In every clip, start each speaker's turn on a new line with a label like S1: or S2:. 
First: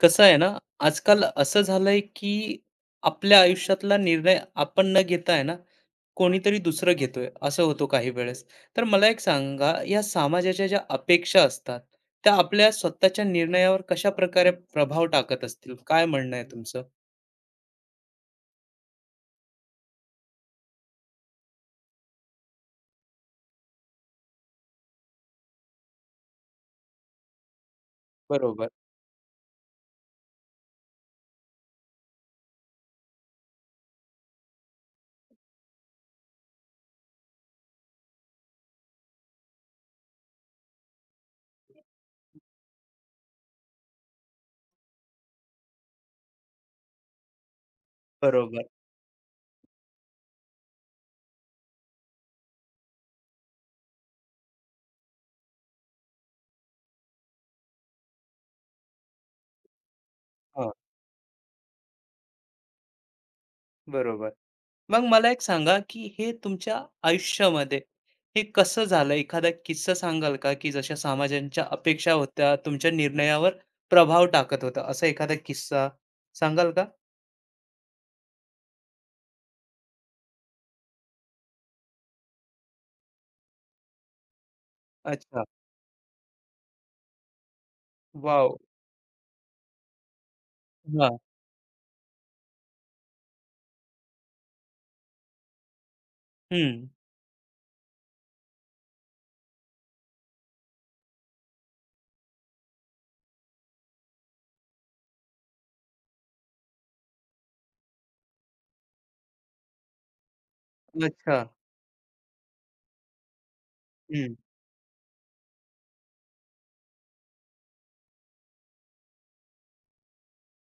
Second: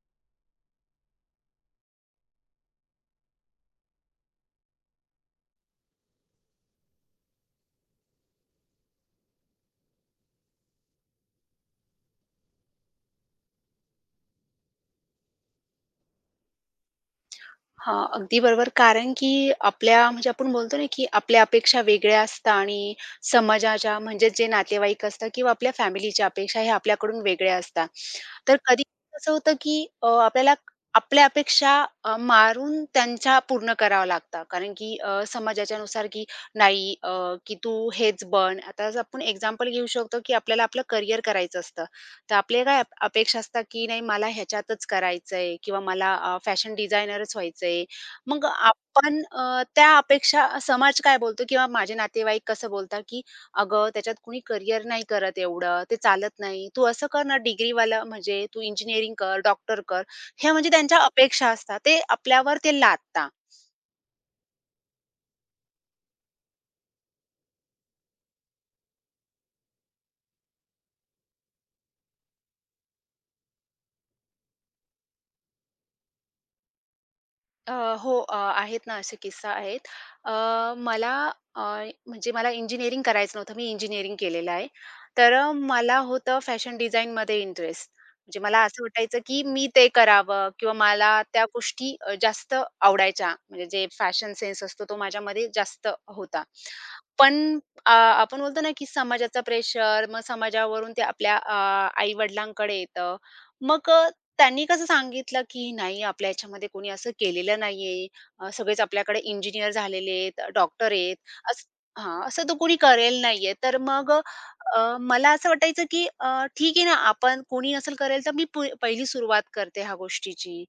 S1: कसं आहे ना, आजकाल असं झालंय की आपल्या आयुष्यातला निर्णय आपण न घेता आहे ना, कोणीतरी दुसरं घेतोय, असं होतो काही वेळेस. तर मला एक सांगा, या समाजाच्या ज्या अपेक्षा असतात, त्या आपल्या स्वतःच्या निर्णयावर कशा प्रकारे प्रभाव टाकत असतील? काय म्हणणं आहे तुमचं?
S2: हां, अगदी बरोबर. कारण की आपल्या म्हणजे आपण बोलतो ना, की आपल्या अपेक्षा वेगळ्या असतात आणि समाजाच्या म्हणजे जे नातेवाईक असतात किंवा आपल्या फॅमिलीच्या अपेक्षा ह्या आपल्याकडून वेगळ्या असतात. तर
S1: बरोबर,
S2: कधी असं होतं, की आपल्याला आपल्या अपेक्षा मारून त्यांच्या पूर्ण कराव्या लागतात. कारण की समाजाच्या नुसार की नाही की तू हेच बन. आता जर आपण एक्झाम्पल घेऊ शकतो, की आपल्याला आपलं करियर करायचं असतं. तर आपले काय अपेक्षा असतात, की नाही मला ह्याच्यातच करायचंय किंवा मला फॅशन डिझायनरच व्हायचंय. मग
S1: बरोबर.
S2: आपण त्या अपेक्षा समाज काय बोलतो किंवा माझे नातेवाईक कसं बोलतात, की "अगं, त्याच्यात कुणी करियर नाही करत एवढं, ते चालत नाही. तू असं कर ना डिग्रीवालं म्हणजे तू इंजिनिअरिंग कर, डॉक्टर कर." ह्या म्हणजे
S1: हां.
S2: त्यांच्या अपेक्षा असतात. ते आपल्यावर ते लादतात.
S1: बरोबर. मग मला एक सांगा, की हे तुमच्या आयुष्यामध्ये हे कसं झालं? एखादा किस्सा सांगाल का, की जशा समाजांच्या अपेक्षा होत्या, तुमच्या निर्णयावर प्रभाव टाकत होता, असा एखादा किस्सा सांगाल का?
S2: अ, हो, आहेत ना असे किस्सा आहेत. अ, मला अ, म्हणजे मला इंजिनिअरिंग करायचं नव्हतं. मी इंजिनिअरिंग केलेलं आहे. तर
S1: अच्छा.
S2: मला होतं फॅशन डिझाइनमध्ये इंटरेस्ट. म्हणजे
S1: वॉव!
S2: मला असं वाटायचं, की मी ते करावं किंवा मला
S1: हां.
S2: त्या गोष्टी जास्त आवडायच्या. म्हणजे जे फॅशन सेन्स असतो तो माझ्यामध्ये जास्त होता.
S1: हं.
S2: पण आपण बोलतो ना, की समाजाचा प्रेशर, मग समाजावरून ते आपल्या आई-वडिलांकडे येतं. मग त्यांनी कसं सांगितलं, की "नाही, आपल्या ह्याच्यामध्ये कोणी असं केलेलं नाहीये. सगळेच आपल्याकडे इंजिनिअर झालेले आहेत, डॉक्टर आहेत.
S1: अच्छा.
S2: असं हां, असं तर कोणी करेल नाहीये." तर मग
S1: हं.
S2: मला असं वाटायचं, की ठीक आहे ना, आपण कोणी नसेल करेल, तर मी प पहिली सुरुवात करते ह्या गोष्टीची.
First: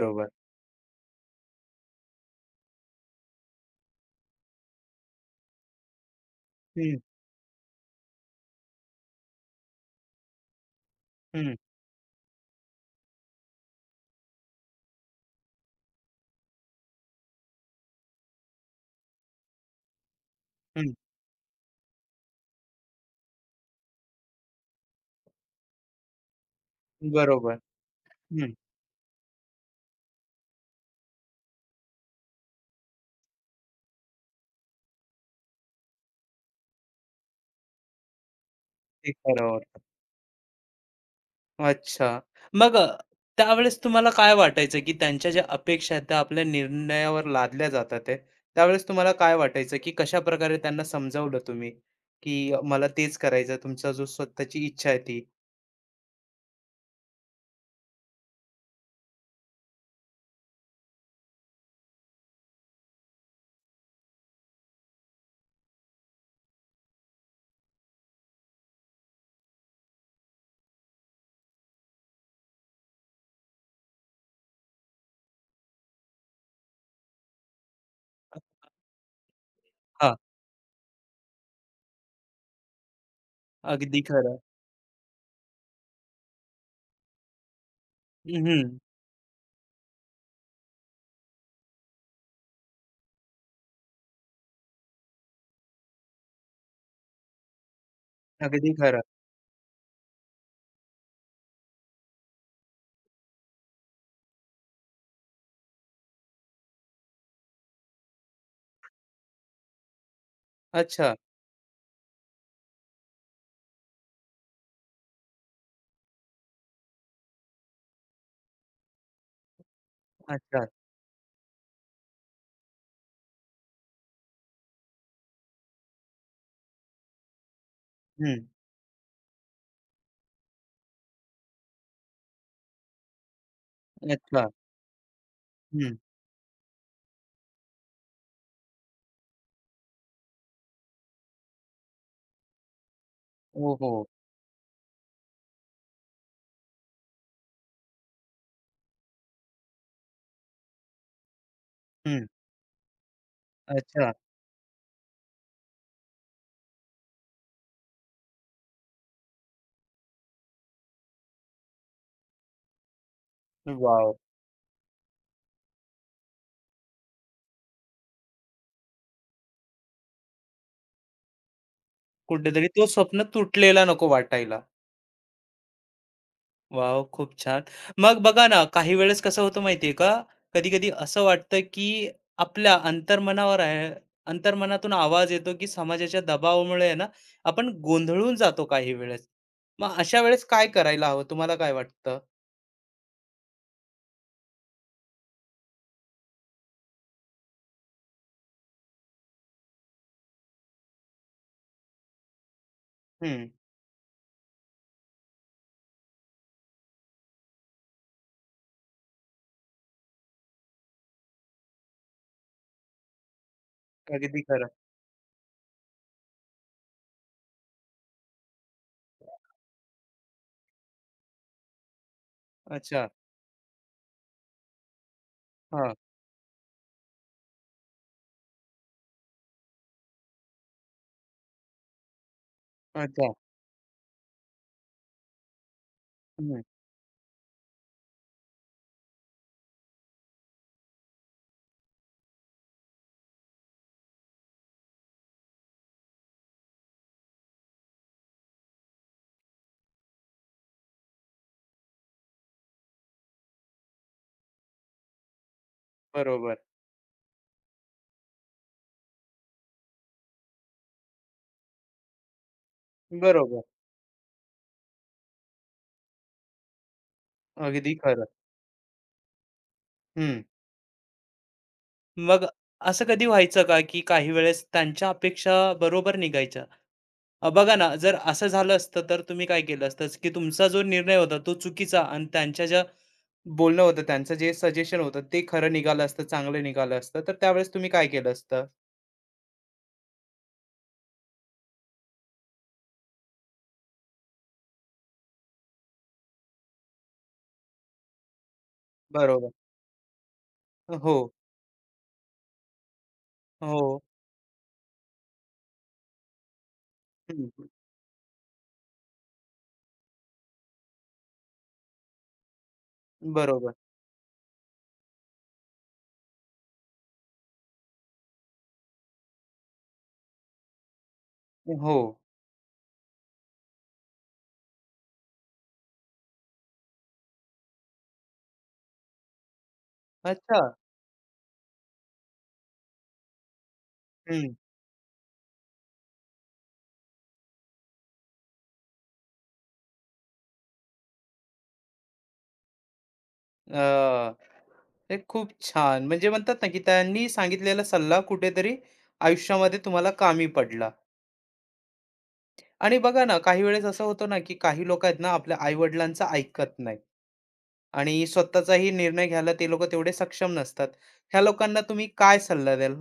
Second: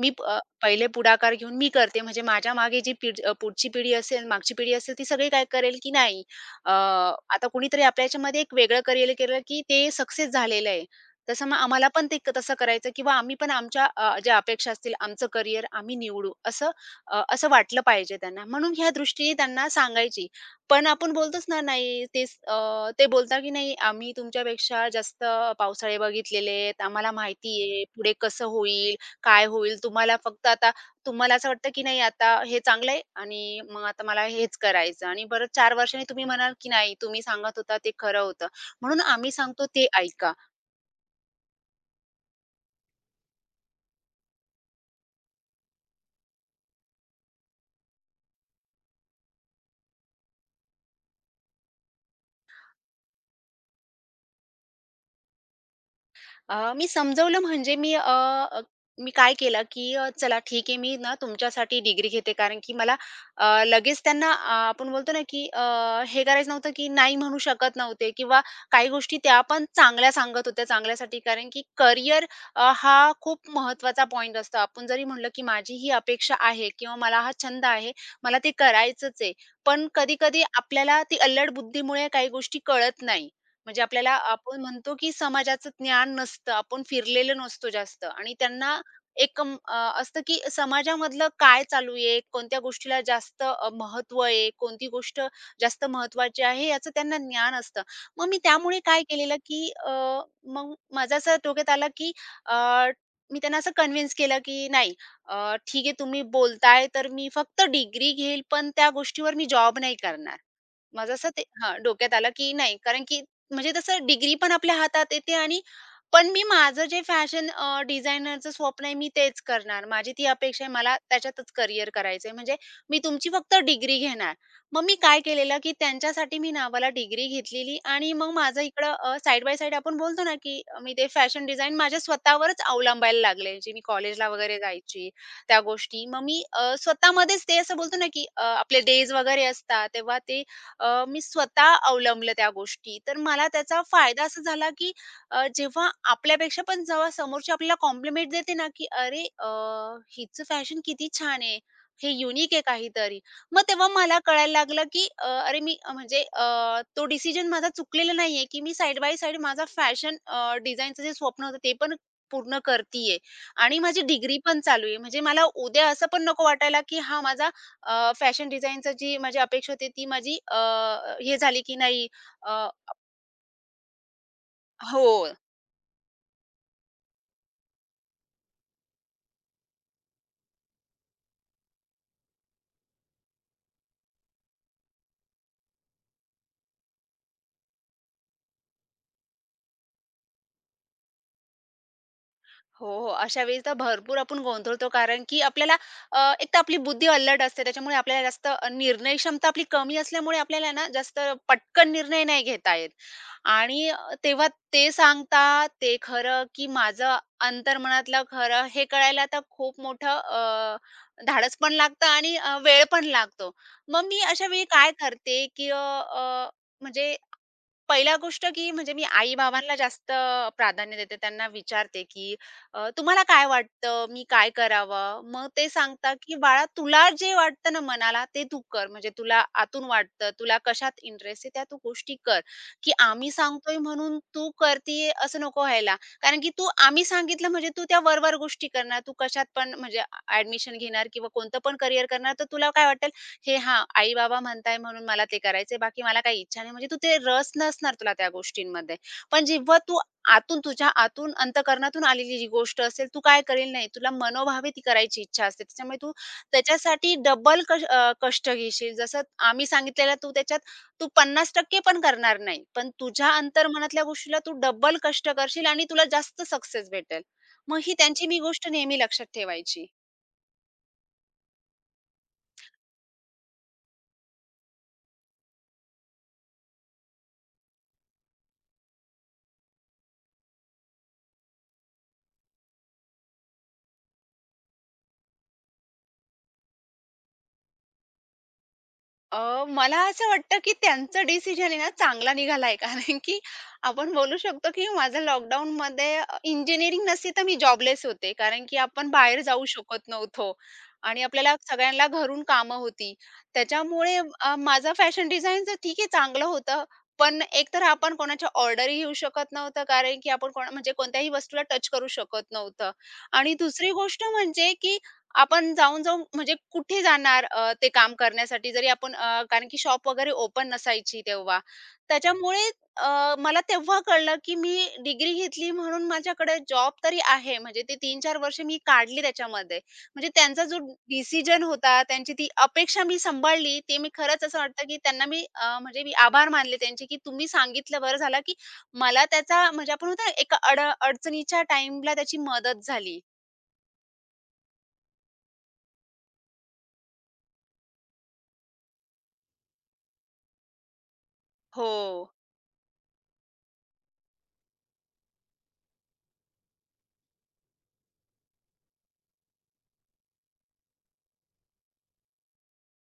S2: पहिले पुढाकार घेऊन मी करते. म्हणजे माझ्या मागे जी पुढची पिढी असेल, मागची पिढी असेल, ती सगळी काय करेल, की नाही
S1: हं,
S2: आता कोणीतरी आपल्या ह्याच्यामध्ये एक वेगळं करिअर केलं, की ते सक्सेस झालेलं आहे. तसं
S1: हं,
S2: मग आम्हाला पण ते तसं करायचं किंवा आम्ही पण आमच्या ज्या अपेक्षा असतील, आमचं करियर आम्ही निवडू असं असं वाटलं पाहिजे त्यांना. म्हणून ह्या दृष्टीने त्यांना सांगायची. पण
S1: हं.
S2: आपण बोलतोच ना, नाही तेच ते बोलतात की "नाही आम्ही तुमच्यापेक्षा जास्त पावसाळे बघितलेले आहेत, आम्हाला माहिती
S1: बरोबर.
S2: आहे पुढे कसं
S1: हं.
S2: होईल, काय होईल. तुम्हाला फक्त आता तुम्हाला असं वाटतं की नाही आता हे चांगलं आहे आणि मग आता मला हेच करायचं" आणि परत 4 वर्षांनी तुम्ही म्हणाल की "नाही तुम्ही सांगत होता ते खरं होतं." म्हणून
S1: ते
S2: आम्ही
S1: खरं
S2: सांगतो
S1: होतं.
S2: ते ऐका.
S1: अच्छा. मग त्यावेळेस तुम्हाला काय वाटायचं, की त्यांच्या ज्या अपेक्षा आहेत त्या आपल्या निर्णयावर लादल्या जातात आहे. त्यावेळेस तुम्हाला काय वाटायचं, की कशाप्रकारे त्यांना समजावलं तुम्ही, की मला तेच करायचं तुमचा जो स्वतःची इच्छा आहे ती?
S2: मी समजवलं म्हणजे मी अ, अ, मी काय केलं, की चला ठीक आहे, मी ना तुमच्यासाठी डिग्री घेते कारण की मला लगेच त्यांना आपण बोलतो ना, की हे करायचं नव्हतं, की नाही म्हणू शकत नव्हते किंवा काही गोष्टी त्या पण चांगल्या सांगत होत्या चांगल्यासाठी. कारण की करिअर हा खूप महत्त्वाचा पॉइंट असतो. आपण जरी म्हणलं, की माझी ही अपेक्षा आहे किंवा मला हा छंद आहे, मला ते करायचंच आहे. पण
S1: हां,
S2: कधी-कधी आपल्याला ती अल्लड बुद्धीमुळे काही गोष्टी कळत नाही. म्हणजे
S1: अगदी
S2: आपल्याला
S1: खरं.
S2: आपण म्हणतो, की समाजाचं ज्ञान नसतं, आपण फिरलेलो नसतो जास्त आणि
S1: हं,
S2: त्यांना एक असतं, की समाजामधलं काय चालू आहे, कोणत्या गोष्टीला जास्त महत्त्व आहे, कोणती गोष्ट जास्त महत्त्वाची आहे, याचं त्यांना ज्ञान असतं. मग मी
S1: अगदी
S2: त्यामुळे
S1: खरं.
S2: काय केलेलं, की मग माझं असं डोक्यात आलं, की अ, मी त्यांना असं कन्व्हिन्स केलं, की नाही ठीक आहे तुम्ही बोलताय, तर मी फक्त डिग्री घेईल, पण त्या गोष्टीवर मी जॉब नाही करणार.
S1: अच्छा,
S2: माझं असं ते हां, डोक्यात आलं, की नाही कारण की म्हणजे तसं डिग्री पण आपल्या हातात येते आणि पण मी माझं जे फॅशन डिझायनरचं स्वप्न आहे, मी तेच करणार. माझी ती
S1: अच्छा.
S2: अपेक्षा आहे. मला त्याच्यातच करियर करायचं आहे. म्हणजे मी तुमची फक्त डिग्री घेणार. मग मी काय केलेलं, की त्यांच्यासाठी मी नावाला डिग्री घेतलेली आणि मग
S1: हं.
S2: माझं इकडं बाय साइड आपण बोलतो ना, की मी ते फॅशन डिझाइन माझ्या स्वतःवरच अवलंबायला लागले. जे मी कॉलेजला
S1: अच्छा.
S2: वगैरे जायची त्या
S1: हं.
S2: गोष्टी. मग मी स्वतःमध्येच ते असं बोलतो ना, की आपले डेज वगैरे असतात, तेव्हा ते मी स्वतः अवलंबल्या त्या गोष्टी. तर मला त्याचा
S1: ओहो!
S2: फायदा असा झाला, की जेव्हा आपल्यापेक्षा पण जेव्हा समोरची आपल्याला कॉम्प्लिमेंट देते ना, की "अरे हिचं फॅशन किती छान आहे. हे
S1: हं.
S2: युनिक आहे काहीतरी." मग तेव्हा
S1: अच्छा.
S2: मला कळायला लागलं, की अ, अरे मी अ, म्हणजे अ, तो डिसिजन माझा चुकलेला नाहीये, की मी साइड बाय साइड माझा जे स्वप्न होतं ते पण पूर्ण करतीये आणि माझी
S1: वॉव!
S2: डिग्री पण चालू आहे. म्हणजे मला उद्या असं पण नको वाटायला, की हा माझा फॅशन डिझाइनचं जी माझी अपेक्षा होती ती हे झाली की नाही अ,
S1: कुठेतरी तो स्वप्न तुटलेला नको वाटायला.
S2: हो.
S1: वाव, खूप छान. मग बघा ना, काही वेळेस कसं होतं माहिती आहे का, कधी-कधी असं वाटतं, की आपल्या अंतर्मनावर आहे अंतर्मनातून आवाज येतो, की समाजाच्या दबावामुळे आहे ना, आपण गोंधळून जातो काही वेळेस. मग अशा वेळेस काय करायला हवं, तुम्हाला काय वाटतं?
S2: हो, हो. अशा वेळी तर भरपूर आपण गोंधळतो कारण की आपल्याला एक तर आपली बुद्धी अल्लड असते त्याच्यामुळे आपल्याला जास्त निर्णय क्षमता आपली कमी असल्यामुळे आपल्याला ना जास्त पटकन निर्णय नाही घेता येत.
S1: हं,
S2: आणि तेव्हा ते सांगता, ते खरं की माझं अंतर्मनातलं खरं हे कळायला आता खूप मोठं धाडस पण लागतं आणि वेळ पण लागतो. मग मी
S1: अगदी
S2: अशा वेळी
S1: खरं.
S2: काय करते, की अ, अ, म्हणजे पहिल्या गोष्ट की म्हणजे मी आई-बाबांना जास्त प्राधान्य देते. त्यांना विचारते, की
S1: अच्छा.
S2: "तुम्हाला काय वाटतं? मी काय करावं?" मग ते
S1: हां.
S2: सांगतात, की "बाळा तुला जे वाटतं ना मनाला ते तू कर. म्हणजे तुला आतून वाटतं, तुला कशात इंटरेस्ट आहे त्या तू गोष्टी कर, की आम्ही
S1: अच्छा.
S2: सांगतोय म्हणून तू करतीये असं नको व्हायला. कारण की
S1: हं.
S2: तू आम्ही सांगितलं म्हणजे तू त्या वर गोष्टी करणार. तू कशात पण म्हणजे ॲडमिशन घेणार किंवा कोणतं पण करियर करणार तर तुला काय वाटेल हे हां, आई-बाबा म्हणताय म्हणून मला ते करायचंय, बाकी मला काही इच्छा नाही. म्हणजे तू ते रस नसणार तुला त्या गोष्टींमध्ये. पण जेव्हा तू आतून तुझ्या आतून अंतःकरणातून आलेली जी गोष्ट असेल, तू काय करेल नाही. तुला मनोभावे ती करायची इच्छा असते. त्याच्यामुळे तू
S1: बरोबर.
S2: त्याच्यासाठी डबल कष्ट घेशील. जसं आम्ही सांगितलेलं तू त्याच्यात तू 50% पण करणार नाही. पण तुझ्या
S1: बरोबर.
S2: अंतर्मनातल्या गोष्टीला तू डबल कष्ट करशील आणि तुला जास्त सक्सेस भेटेल. मग ही
S1: अगदी खरं.
S2: त्यांची मी गोष्ट नेहमी लक्षात ठेवायची.
S1: हं. मग असं कधी व्हायचं का, की काही वेळेस त्यांच्या अपेक्षा बरोबर निघायच्या? बघा ना, जर असं झालं असतं, तर तुम्ही काय केलं असतं, की तुमचा जो निर्णय होता तो चुकीचा आणि त्यांच्या ज्या बोलणं होतं, त्यांचं जे सजेशन होतं ते खरं निघालं असतं, चांगलं निघालं असतं, तर त्यावेळेस तुम्ही काय केलं असतं?
S2: मला असं वाटतं, की त्यांचा डिसिजन आहे ना चांगला निघाला आहे. कारण की आपण बोलू शकतो, की माझं लॉकडाऊनमध्ये इंजिनिअरिंग नसती तर मी जॉबलेस होते. कारण की आपण बाहेर
S1: बरोबर.
S2: जाऊ शकत नव्हतो आणि
S1: हो,
S2: आपल्याला सगळ्यांना घरून कामं होती.
S1: हो.
S2: त्याच्यामुळे माझं फॅशन डिझाइनचं ठीक आहे चांगलं होतं. पण
S1: हं,
S2: एकतर आपण कोणाच्या ऑर्डरही घेऊ शकत नव्हतं. कारण की आपण कोणा म्हणजे कोणत्याही वस्तूला टच करू शकत नव्हतं आणि
S1: बरोबर.
S2: दुसरी गोष्ट म्हणजे, की आपण जाऊन-जाऊन म्हणजे कुठे जाणार ते काम करण्यासाठी जरी आपण कारण की शॉप वगैरे ओपन नसायची तेव्हा.
S1: हो.
S2: त्याच्यामुळे मला तेव्हा कळलं, की मी डिग्री घेतली म्हणून माझ्याकडे जॉब तरी आहे. म्हणजे ते तीन-चार वर्ष मी काढली त्याच्यामध्ये. म्हणजे
S1: अच्छा.
S2: त्यांचा जो डिसिजन होता, त्यांची ती अपेक्षा मी सांभाळली. ते मी खरंच
S1: हं.
S2: असं वाटतं, की त्यांना म्हणजे मी आभार मानले त्यांचे, की तुम्ही सांगितलं बरं झालं, की मला त्याचा म्हणजे आपण म्हणतो ना एका अडचणीच्या टाईमला त्याची मदत झाली.
S1: अ, हे खूप छान. म्हणजे म्हणतात ना, की त्यांनी सांगितलेला सल्ला कुठेतरी आयुष्यामध्ये तुम्हाला कामी पडला.
S2: हो.
S1: आणि बघा ना, काही वेळेस असं होतं ना, की काही लोकं आहेत ना, आपल्या आई-वडिलांचं ऐकत नाही आणि स्वतःचाही निर्णय घ्यायला ते लोकं तेवढे सक्षम नसतात. ह्या लोकांना तुम्ही काय सल्ला द्याल?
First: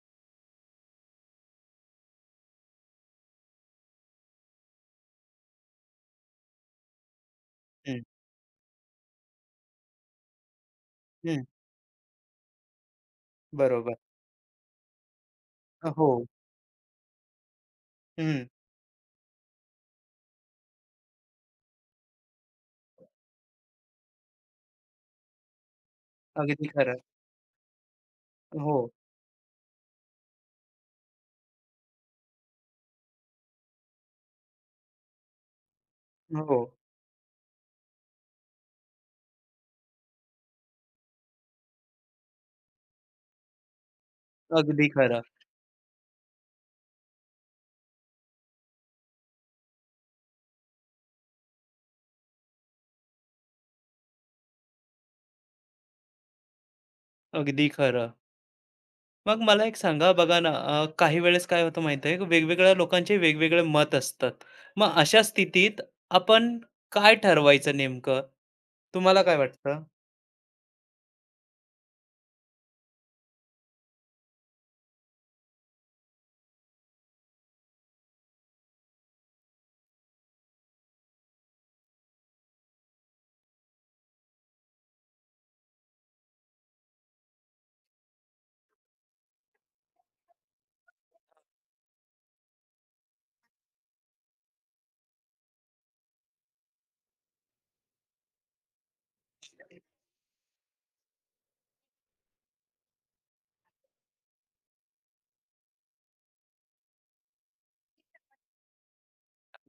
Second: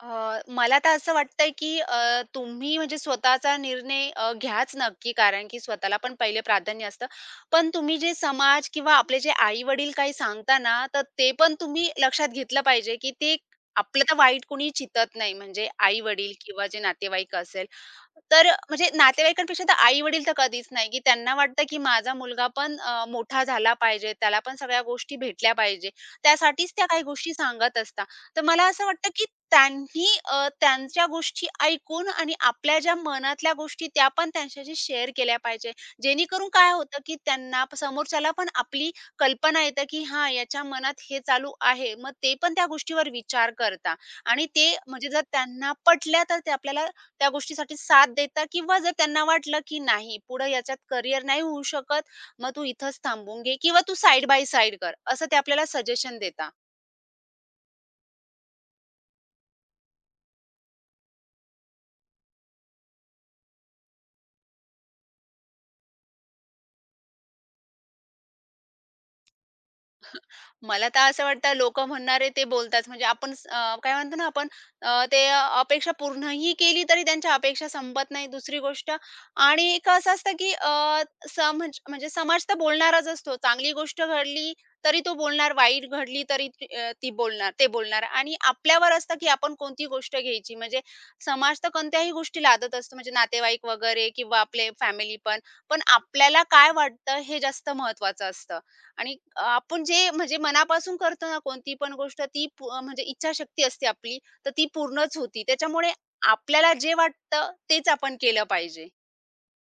S2: मला तर असं वाटतंय, की तुम्ही म्हणजे स्वतःचा निर्णय घ्याच नक्की, कारण की स्वतःला पण पहिले प्राधान्य असतं. पण तुम्ही
S1: हं,
S2: जे समाज किंवा आपले जे आई-वडील काही सांगता ना, तर ते
S1: हं.
S2: पण तुम्ही लक्षात घेतलं पाहिजे, की ते
S1: बरोबर.
S2: आपलं तर वाईट कोणी चितत नाही, म्हणजे
S1: हो.
S2: आई-वडील किंवा जे नातेवाईक असेल.
S1: हं.
S2: तर म्हणजे नातेवाईकांपेक्षा तर आई-वडील तर कधीच नाही, की त्यांना वाटतं, की माझा मुलगा पण मोठा झाला पाहिजे, त्याला पण सगळ्या गोष्टी भेटल्या पाहिजे.
S1: अगदी
S2: त्यासाठीच त्या
S1: खरं.
S2: काही गोष्टी सांगत असतात. तर मला
S1: हो,
S2: असं वाटतं, की त्यांनी त्यांच्या गोष्टी ऐकून आणि आपल्या ज्या मनातल्या गोष्टी त्या पण त्यांच्याशी शेअर केल्या पाहिजे. जेणेकरून
S1: हो.
S2: काय होतं, की त्यांना समोरच्याला पण आपली कल्पना येते, की हां, याच्या मनात हे चालू आहे. मग ते पण त्या गोष्टीवर विचार करता आणि ते
S1: अगदी
S2: म्हणजे जर
S1: खरं,
S2: त्यांना पटल्या, तर ते आपल्याला त्या गोष्टीसाठी साथ देतात किंवा जर त्यांना वाटलं, की नाही पुढे याच्यात करियर नाही होऊ शकत, मग तू इथंच थांबून घे किंवा तू साइड बाय साइड कर, असं ते आपल्याला सजेशन देतात.
S1: अगदी खरं. मग मला एक सांगा बघा ना, काही वेळेस काय होतं माहिती आहे, वेगवेगळ्या लोकांचे वेगवेगळे मत असतात. मग अशा स्थितीत आपण काय ठरवायचं नेमकं? तुम्हाला काय वाटतं?
S2: मला तर असं वाटतं लोकं म्हणणारे ते बोलतात. म्हणजे आपण काय म्हणतो ना आपण ते अपेक्षा पूर्णही केली तरी त्यांच्या अपेक्षा संपत नाही दुसरी गोष्ट आणि एक असं असतं की अ, समज म्हणजे समाज तर बोलणारच असतो. चांगली गोष्ट घडली तरी तो बोलणार, वाईट घडली तरी ती बोलणार ते बोलणार आणि आपल्यावर असतं की आपण कोणती गोष्ट घ्यायची. म्हणजे समाज तर कोणत्याही गोष्टी लादत असतो म्हणजे नातेवाईक वगैरे किंवा आपले फॅमिली पण. पण आपल्याला काय वाटतं हे जास्त महत्त्वाचं असतं. आणि आपण जे म्हणजे मनापासून करतो ना कोणती पण गोष्ट म्हणजे इच्छाशक्ती असते आपली, तर ती पूर्णच होती. त्याच्यामुळे आपल्याला जे वाटतं तेच आपण केलं पाहिजे.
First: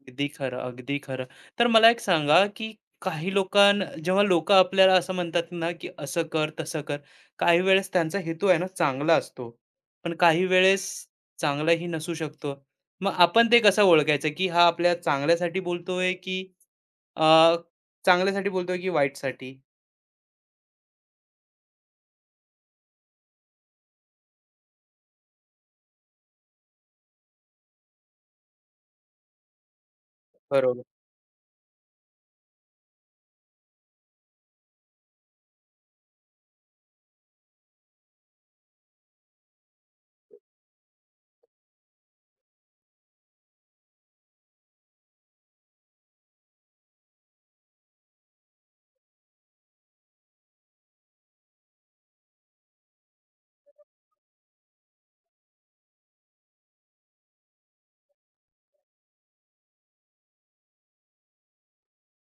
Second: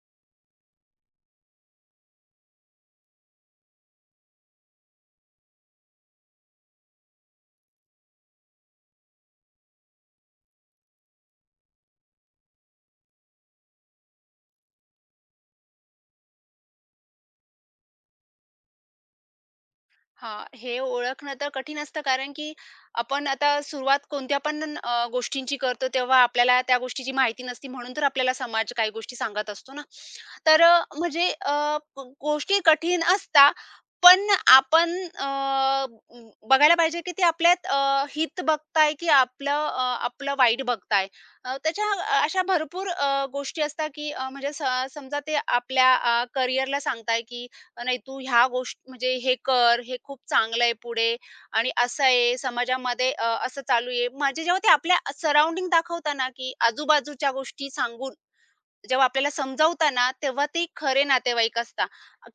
S1: अगदी खरं, अगदी खरं. तर मला एक सांगा, की काही लोकांना जेव्हा लोकं आपल्याला असं म्हणतात ना, की असं कर, तसं कर. काही वेळेस त्यांचा हेतू आहे ना, चांगला असतो. पण काही वेळेस चांगलाही नसू शकतो. मग आपण ते कसं ओळखायचं, की हा आपल्या चांगल्यासाठी बोलतोय, की अ, चांगल्यासाठी बोलतोय, की वाईटसाठी?
S2: हां, हे ओळखणं तर कठीण असतं कारण की आपण आता सुरुवात कोणत्या पण गोष्टींची करतो तेव्हा आपल्याला त्या गोष्टीची माहिती नसती म्हणून तर आपल्याला समाज काही गोष्टी सांगत असतो ना. तर अ,
S1: बरोबर.
S2: म्हणजे अ, प- गोष्टी कठीण असता पण आपण अ, बघायला पाहिजे की ते आपल्यात हित बघताय की आपलं आपलं वाईट बघताय. त्याच्या अशा भरपूर गोष्टी असतात की अ, म्हणजे स समजा ते आपल्या करिअरला सांगताय की नाही तू ह्या गोष्टी म्हणजे हे कर, हे खूप चांगलं आहे पुढे आणि असं आहे समाजामध्ये असं चालू आहे. म्हणजे जेव्हा ते आपल्या सराउंडिंग दाखवताना, की आजूबाजूच्या गोष्टी सांगून जेव्हा आपल्याला समजावता ना, तेव्हा ते खरे नातेवाईक असता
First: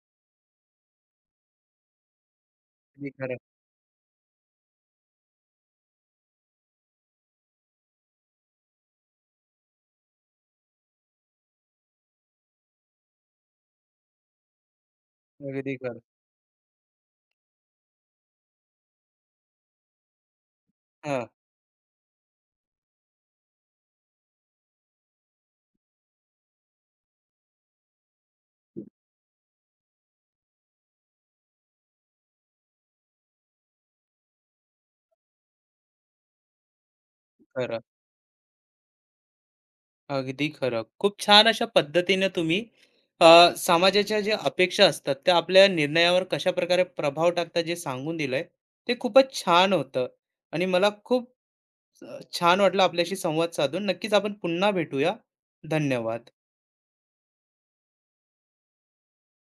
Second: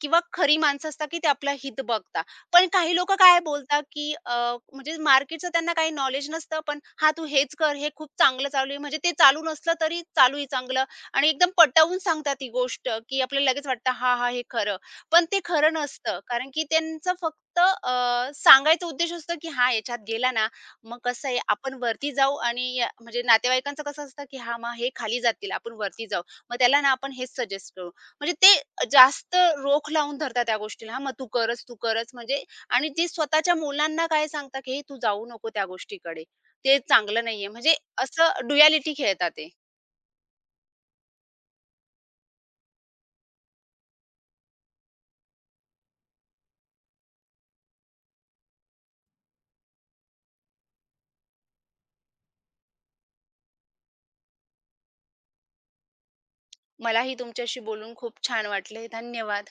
S2: किंवा खरी माणसं असतात, की ते आपलं हित बघता. पण काही
S1: अगदी
S2: लोकं
S1: खरं,
S2: काय बोलतात, की म्हणजे मार्केटचं त्यांना काही नॉलेज नसतं, पण हा तू हेच कर, हे खूप चांगलं चालू आहे." म्हणजे ते चालू नसलं तरी चालू आहे चांगलं आणि एकदम पटवून सांगतात ती गोष्ट, की आपल्याला लगेच वाटतं, "हां, हां, हे खरं." पण ते खरं
S1: अगदी खरं.
S2: नसतं. कारण की त्यांचं फक्त सांगायचा उद्देश असतो, की "हां, याच्यात गेला ना, मग
S1: हां,
S2: कसं आहे आपण वरती जाऊ" आणि म्हणजे नातेवाईकांचं कसं असतं, की "हां, मग हे खाली जातील, आपण वरती जाऊ." मग त्याला ना आपण हेच सजेस्ट करू. म्हणजे ते जास्त रोख लावून धरतात त्या गोष्टीला. हां, मग तू करच, तू करच म्हणजे आणि ती स्वतःच्या मुलांना काय सांगतात, की "हे तू जाऊ नको त्या गोष्टीकडे. ते चांगलं नाहीये." म्हणजे
S1: खरं.
S2: असं ड्युएलिटी खेळतात ते.
S1: अगदी खरं. खूप छान अशा पद्धतीने तुम्ही अ, समाजाच्या ज्या अपेक्षा असतात, त्या आपल्या निर्णयावर कशा प्रकारे प्रभाव टाकतात जे सांगून दिलंय, ते खूपच छान होतं आणि मला खूप छान वाटलं आपल्याशी संवाद साधून. नक्कीच आपण पुन्हा भेटूया. धन्यवाद.
S2: मलाही तुमच्याशी बोलून खूप छान वाटले. धन्यवाद.